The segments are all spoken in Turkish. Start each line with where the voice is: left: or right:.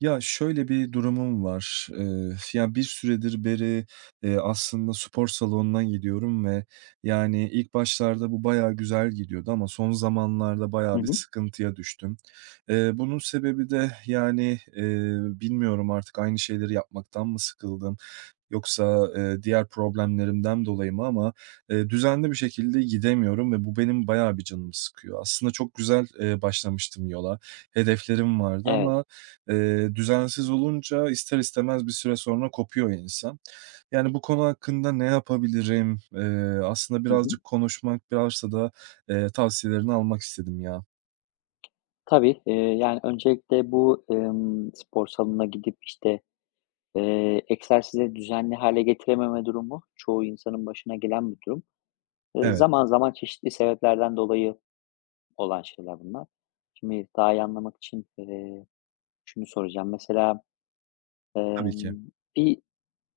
right: Ya, şöyle bir durumum var. Bir süredir beri, aslında spor salonuna gidiyorum ve, yani, ilk başlarda bu bayağı güzel gidiyordu ama son zamanlarda
left: Hı
right: bayağı bir
left: hı.
right: sıkıntıya düştüm. Bunun sebebi de, yani, bilmiyorum artık aynı şeyleri yapmaktan mı sıkıldım yoksa, diğer problemlerimden dolayı mı ama, düzenli bir şekilde gidemiyorum ve bu benim bayağı bir canımı sıkıyor. Aslında çok güzel, başlamıştım yola. Hedeflerim vardı
left: Evet.
right: ama, düzensiz olunca ister istemez bir süre sonra kopuyor insan. Yani, bu konu hakkında ne yapabilirim? Aslında
left: Hı hı.
right: birazcık konuşmak, biraz da, tavsiyelerini almak istedim ya.
left: Tabii, yani, öncelikle bu, spor salonuna gidip, işte, egzersizi düzenli hale getirememe durumu çoğu insanın başına gelen bir durum. Eee,
right: Evet,
left: zaman zaman çeşitli sebeplerden dolayı olan şeyler bunlar. Şimdi daha iyi anlamak için, şunu soracağım. Mesela,
right: tabii ki.
left: emm, bir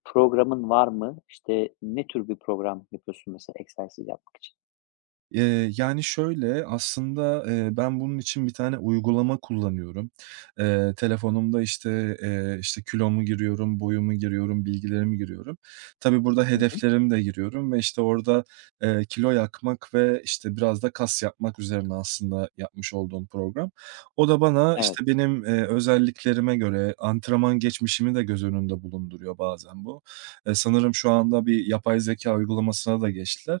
left: programın var mı? İşte, ne tür bir program yapıyorsun mesela egzersiz yapmak için?
right: Yani, şöyle, aslında, ben bunun için bir tane uygulama kullanıyorum. Telefonumda, işte, kilomu giriyorum, boyumu giriyorum, bilgilerimi giriyorum. Tabii burada
left: Hı hı.
right: hedeflerimi de giriyorum ve, işte, orada, kilo yakmak ve, işte, biraz da kas yapmak üzerine aslında yapmış olduğum program. O da bana,
left: Evet,
right: işte, benim, özelliklerime göre antrenman geçmişimi de göz önünde bulunduruyor bazen bu. Sanırım şu anda bir yapay zeka uygulamasına da geçtiler.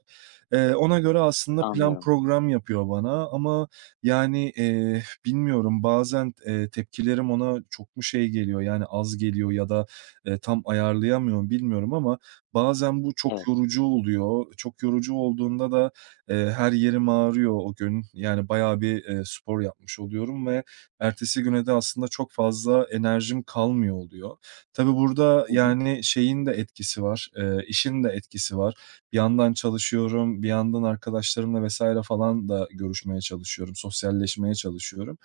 right: Ona göre aslında plan
left: anlıyorum.
right: program yapıyor bana ama, yani, bilmiyorum bazen, tepkilerim ona çok mu şey geliyor, yani, az geliyor ya da, tam ayarlayamıyorum bilmiyorum ama bazen bu çok
left: Evet.
right: yorucu oluyor. Çok yorucu olduğunda da, her yerim ağrıyor o gün. Yani, bayağı bir, spor yapmış oluyorum ve ertesi güne de aslında çok fazla enerjim kalmıyor oluyor. Tabii burada,
left: Hı hı.
right: yani, şeyin de etkisi var, işin de etkisi var. Bir yandan çalışıyorum, bir yandan arkadaşlarımla vesaire falan da görüşmeye çalışıyorum, sosyalleşmeye çalışıyorum.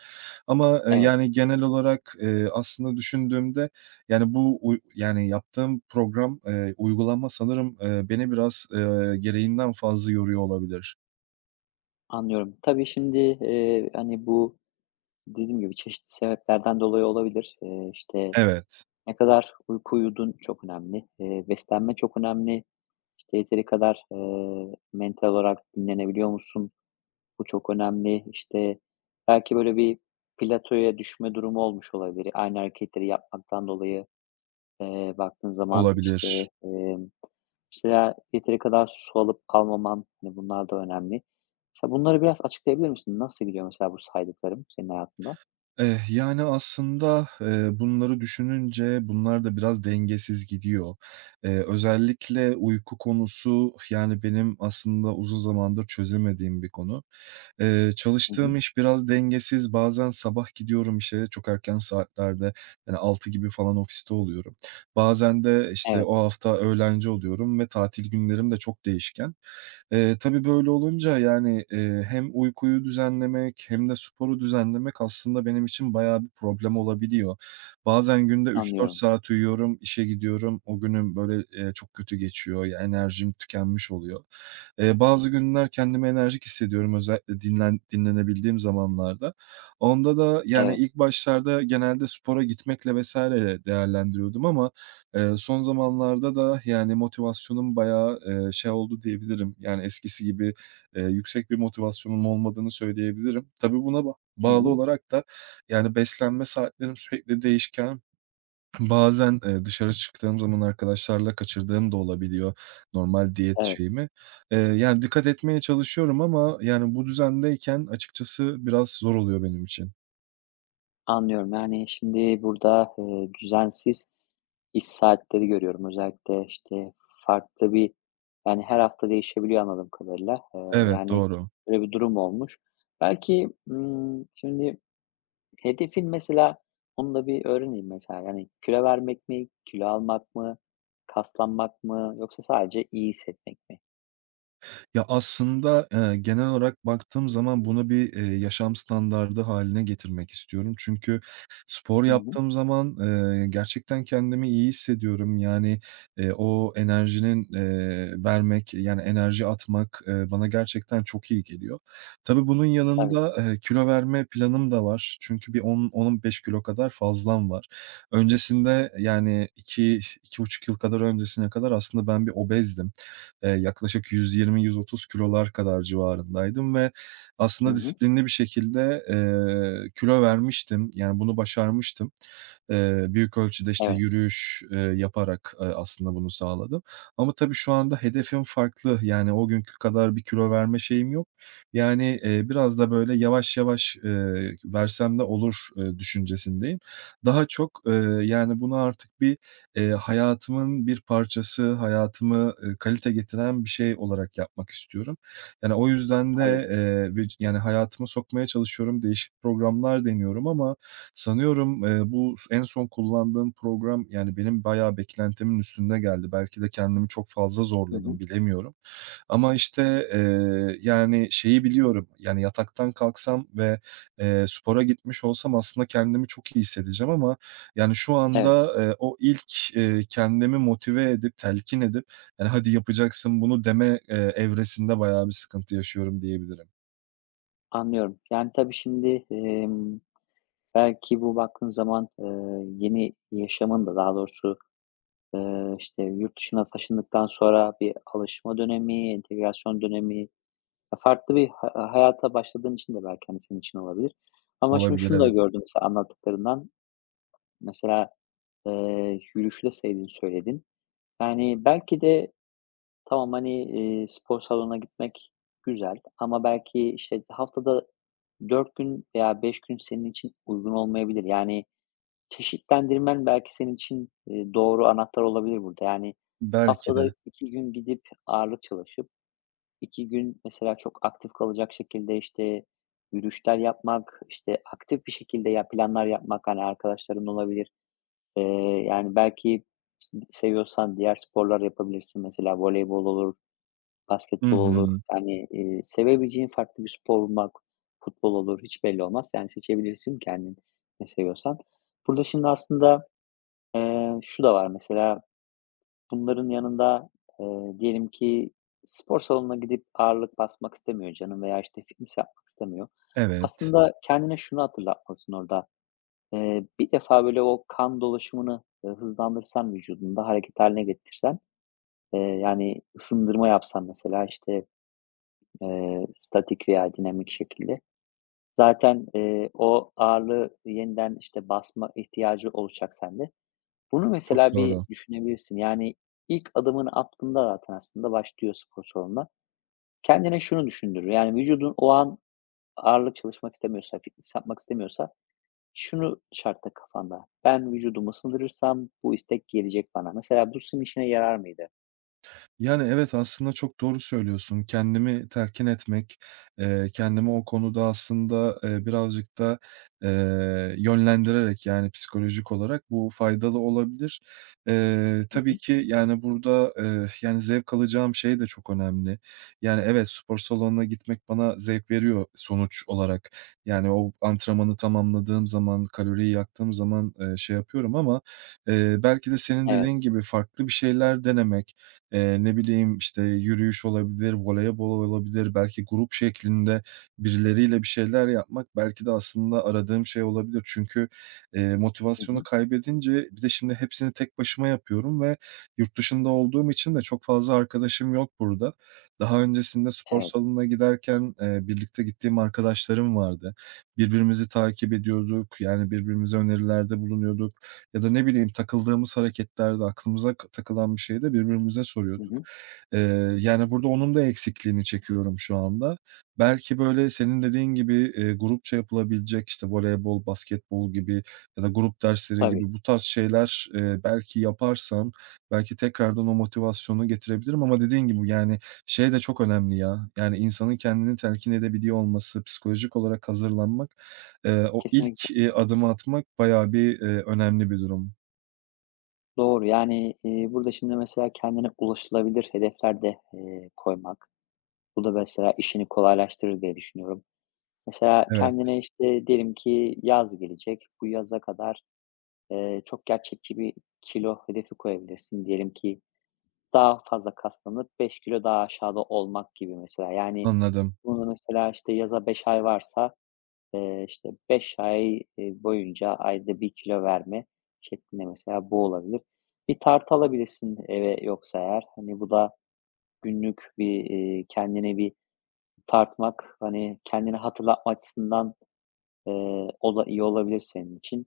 right: Ama,
left: Evet.
right: yani, genel olarak, aslında düşündüğümde, yani, bu uy yani, yaptığım program, uygulama sanırım, beni biraz, gereğinden fazla yoruyor olabilir.
left: Anlıyorum. Tabii şimdi, hani, bu dediğim gibi çeşitli sebeplerden dolayı olabilir. İşte,
right: Evet,
left: ne kadar uyku uyudun çok önemli. Beslenme çok önemli. İşte, yeteri kadar, mental olarak dinlenebiliyor musun? Bu çok önemli. İşte, belki böyle bir platoya düşme durumu olmuş olabilir. Aynı hareketleri yapmaktan dolayı baktığın zaman, işte,
right: olabilir.
left: emm, mesela yeteri kadar su alıp almaman, hani, bunlar da önemli. Mesela bunları biraz açıklayabilir misin? Nasıl gidiyor mesela bu saydıklarım senin hayatında?
right: Eh, yani, aslında, bunları düşününce bunlar da biraz dengesiz gidiyor. Özellikle uyku konusu, yani, benim aslında uzun zamandır çözemediğim bir konu.
left: Hı
right: Çalıştığım
left: hı.
right: iş biraz dengesiz. Bazen sabah gidiyorum işe çok erken saatlerde, yani, 6 gibi falan ofiste oluyorum. Bazen de, işte,
left: Evet,
right: o hafta öğlenci oluyorum ve tatil günlerim de çok değişken. Tabii böyle olunca, yani, hem uykuyu düzenlemek hem de sporu düzenlemek aslında benim için bayağı bir problem olabiliyor. Bazen günde üç dört
left: anlıyorum.
right: saat uyuyorum, işe gidiyorum. O günüm böyle, çok kötü geçiyor. Ya, enerjim tükenmiş oluyor. Bazı günler kendimi enerjik hissediyorum özellikle dinlenebildiğim zamanlarda. Onda da, yani,
left: Evet.
right: ilk başlarda genelde spora gitmekle vs. değerlendiriyordum ama, son zamanlarda da, yani, motivasyonum bayağı, şey oldu diyebilirim, yani, eskisi gibi, yüksek bir motivasyonum olmadığını söyleyebilirim. Tabii buna
left: Hı
right: bağlı
left: hı.
right: olarak da, yani, beslenme saatlerim sürekli değişken. Bazen, dışarı çıktığım zaman arkadaşlarla kaçırdığım da olabiliyor normal diyet
left: Evet,
right: şeyimi. Yani, dikkat etmeye çalışıyorum ama, yani, bu düzendeyken açıkçası biraz zor oluyor benim için.
left: anlıyorum. Yani, şimdi burada, düzensiz iş saatleri görüyorum. Özellikle, işte, farklı bir, yani, her hafta değişebiliyor anladığım kadarıyla. Eee,
right: Evet,
left: yani,
right: doğru.
left: böyle bir durum olmuş. Belki, şimdi hedefin mesela, onu da bir öğreneyim mesela, yani kilo vermek mi, kilo almak mı, kaslanmak mı yoksa sadece iyi hissetmek mi?
right: Ya, aslında, genel olarak baktığım zaman bunu bir, yaşam standardı haline getirmek istiyorum. Çünkü spor
left: Hı hı.
right: yaptığım zaman, gerçekten kendimi iyi hissediyorum. Yani, o enerjinin, vermek, yani, enerji atmak, bana gerçekten çok iyi geliyor. Tabii bunun
left: Tabii.
right: yanında, kilo verme planım da var. Çünkü bir 10-10-15 kilo kadar fazlam var. Öncesinde, yani, iki buçuk yıl kadar öncesine kadar aslında ben bir obezdim. Yaklaşık 120-130 kilolar kadar civarındaydım ve
left: Hı
right: aslında
left: hı.
right: disiplinli bir şekilde, kilo vermiştim. Yani, bunu başarmıştım. Büyük ölçüde, işte,
left: Evet,
right: yürüyüş, yaparak, aslında bunu sağladım ama tabii şu anda hedefim farklı. Yani, o günkü kadar bir kilo verme şeyim yok. Yani, biraz da, böyle, yavaş yavaş, versem de olur, düşüncesindeyim. Daha çok, yani, bunu artık bir hayatımın bir parçası, hayatımı, kalite getiren bir şey olarak yapmak istiyorum. Yani, o yüzden
left: tabii.
right: de, ve yani, hayatıma sokmaya çalışıyorum, değişik programlar deniyorum ama sanıyorum, bu en son kullandığım program, yani, benim bayağı beklentimin üstünde geldi. Belki de kendimi çok fazla
left: Hı
right: zorladım,
left: hı.
right: bilemiyorum ama, yani, şeyi biliyorum, yani, yataktan kalksam ve, spora gitmiş olsam aslında kendimi çok iyi hissedeceğim ama, yani, şu
left: Evet,
right: anda, o ilk, kendimi motive edip, telkin edip, yani, "Hadi yapacaksın bunu." deme, evresinde bayağı bir sıkıntı yaşıyorum diyebilirim.
left: anlıyorum. Yani tabii şimdi, belki bu baktığın zaman, yeni yaşamın da daha doğrusu, işte, yurt dışına taşındıktan sonra bir alışma dönemi, entegrasyon dönemi, ya, farklı bir hayata başladığın için de belki, hani, senin için olabilir. Ama şimdi
right: Olabilir,
left: şunu da
right: evet.
left: gördüm mesela anlattıklarından. Mesela, yürüyüşü de sevdiğini söyledin. Yani, belki de tamam, hani, spor salonuna gitmek güzel ama belki, işte, haftada 4 gün veya 5 gün senin için uygun olmayabilir. Yani, çeşitlendirmen belki senin için, doğru anahtar olabilir burada. Yani,
right: Belki
left: haftada
right: de.
left: 2 gün gidip ağırlık çalışıp, 2 gün mesela çok aktif kalacak şekilde, işte, yürüyüşler yapmak, işte, aktif bir şekilde ya planlar yapmak, hani, arkadaşların olabilir. Yani, belki seviyorsan diğer sporlar yapabilirsin. Mesela voleybol olur,
right: Hı
left: basketbol olur.
right: hı.
left: Yani, sevebileceğin farklı bir spor bulmak, futbol olur, hiç belli olmaz. Yani, seçebilirsin kendin ne seviyorsan. Burada şimdi aslında, şu da var mesela, bunların yanında, diyelim ki spor salonuna gidip ağırlık basmak istemiyor canım veya, işte, fitness yapmak istemiyor.
right: Evet.
left: Aslında kendine şunu hatırlatmalısın orada. Bir defa, böyle, o kan dolaşımını, hızlandırsan vücudunda, hareket hâline getirsen, yani, ısındırma yapsan mesela, işte, statik veya dinamik şekilde zaten, o ağırlığı yeniden, işte, basma ihtiyacı olacak sende. Bunu
right: Çok
left: mesela bir
right: doğru.
left: düşünebilirsin. Yani, ilk adımını attığında zaten aslında başlıyor spor salonuna. Kendine şunu düşündür, yani, vücudun o an ağırlık çalışmak istemiyorsa, fitness yapmak istemiyorsa. Şunu şartta kafanda, ben vücudumu sındırırsam bu istek gelecek bana. Mesela bu sizin işine yarar mıydı?
right: Yani, evet, aslında çok doğru söylüyorsun. Kendimi telkin etmek, kendimi o konuda aslında, birazcık da, yönlendirerek, yani, psikolojik olarak bu faydalı olabilir.
left: Hı
right: Tabii
left: hı.
right: ki, yani, burada, yani, zevk alacağım şey de çok önemli. Yani, evet, spor salonuna gitmek bana zevk veriyor sonuç olarak. Yani, o antrenmanı tamamladığım zaman, kaloriyi yaktığım zaman, şey yapıyorum ama, belki de senin
left: Evet.
right: dediğin gibi farklı bir şeyler denemek. Ne bileyim, işte, yürüyüş olabilir, voleybol olabilir, belki grup şeklinde birileriyle bir şeyler yapmak belki de aslında aradığım şey olabilir. Çünkü,
left: Hı
right: motivasyonu
left: hı.
right: kaybedince bir de şimdi hepsini tek başıma yapıyorum ve yurt dışında olduğum için de çok fazla arkadaşım yok burada. Daha öncesinde spor
left: Evet.
right: salonuna giderken, birlikte gittiğim arkadaşlarım vardı. Birbirimizi takip ediyorduk, yani, birbirimize önerilerde bulunuyorduk ya da ne bileyim takıldığımız hareketlerde, aklımıza takılan bir şeyde birbirimize
left: Hı
right: soruyorduk.
left: hı.
right: Eee, Yani, burada onun da eksikliğini çekiyorum şu anda. Belki, böyle, senin dediğin gibi, grupça yapılabilecek, işte, voleybol, basketbol gibi ya da grup dersleri
left: Tabii.
right: gibi bu tarz şeyler, belki yaparsam belki tekrardan o motivasyonu getirebilirim ama dediğin gibi, yani, şey de çok önemli ya, yani, insanın kendini telkin edebiliyor olması, psikolojik olarak hazırlanmak. O
left: Kesinlikle.
right: ilk, adımı atmak bayağı bir, önemli bir durum.
left: Doğru. Yani, burada şimdi mesela kendine ulaşılabilir hedefler de, koymak. Bu da mesela işini kolaylaştırır diye düşünüyorum. Mesela
right: Evet,
left: kendine, işte, diyelim ki yaz gelecek. Bu yaza kadar, çok gerçekçi bir kilo hedefi koyabilirsin. Diyelim ki daha fazla kaslanıp 5 kilo daha aşağıda olmak gibi mesela. Yani,
right: anladım.
left: bunu mesela, işte, yaza 5 ay varsa, işte, 5 ay, boyunca ayda 1 kilo verme şeklinde mesela bu olabilir. Bir tart alabilirsin eve yoksa eğer. Hani, bu da günlük bir, kendine bir tartmak, hani, kendini hatırlatma açısından, o da iyi olabilir senin için.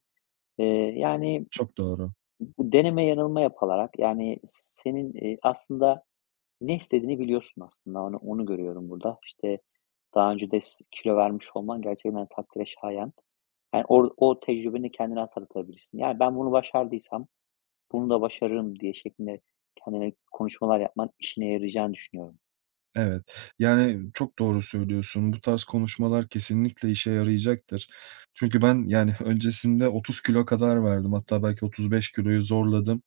left: Yani,
right: Çok doğru.
left: bu deneme yanılma yapılarak, yani, senin, aslında ne istediğini biliyorsun aslında. Onu görüyorum burada. İşte, daha önce de kilo vermiş olman gerçekten takdire şayan. Yani, o tecrübeni kendine hatırlatabilirsin. Yani, "Ben bunu başardıysam bunu da başarırım." diye şeklinde kendine konuşmalar yapman işine yarayacağını düşünüyorum.
right: Evet, yani, çok doğru söylüyorsun. Bu tarz konuşmalar kesinlikle işe yarayacaktır. Çünkü ben, yani, öncesinde 30 kilo kadar verdim. Hatta belki 35 kiloyu zorladım.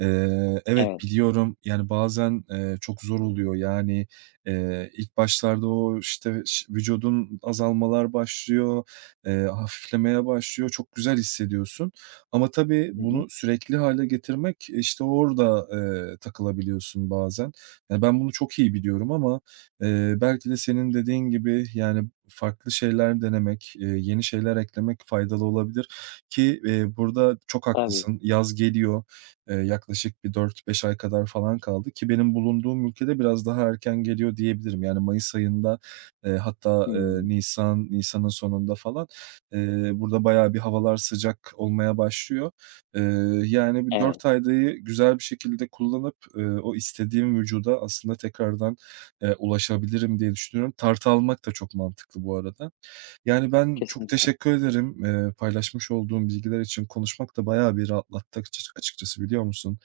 right: Evet,
left: Evet.
right: biliyorum, yani, bazen, çok zor oluyor. Yani, ilk başlarda o, işte, ş vücudun azalmalar başlıyor, hafiflemeye başlıyor. Çok güzel hissediyorsun ama tabii
left: Hı hı.
right: bunu sürekli hale getirmek, işte, orada, takılabiliyorsun bazen. Ya, ben bunu çok iyi biliyorum ama, belki de senin dediğin gibi, yani, farklı şeyler denemek, yeni şeyler eklemek faydalı olabilir ki, burada çok
left: Tabii.
right: haklısın. Yaz geliyor. Yaklaşık bir dört beş ay kadar falan kaldı ki benim bulunduğum ülkede biraz daha erken geliyor diyebilirim. Yani, mayıs ayında, eee, hatta, eee,
left: Hımm.
right: nisan, nisanın sonunda falan, burada bayağı bir havalar sıcak olmaya başlıyor. Eee, Yani, bir 4
left: Evet,
right: faydayı güzel bir şekilde kullanıp, o istediğim vücuda aslında tekrardan, ulaşabilirim diye düşünüyorum. Tartı almak da çok mantıklı bu arada. Yani, ben çok
left: kesinlikle.
right: teşekkür ederim, paylaşmış olduğun bilgiler için. Konuşmak da bayağı bir rahatlattı açıkçası, biliyor musun?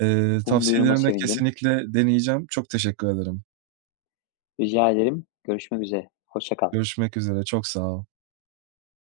left: Bunu duyduğuma
right: Tavsiyelerini de
left: sevindim.
right: kesinlikle deneyeceğim. Çok teşekkür ederim.
left: Rica ederim. Görüşmek üzere. Hoşça kal.
right: Görüşmek üzere, çok sağ ol.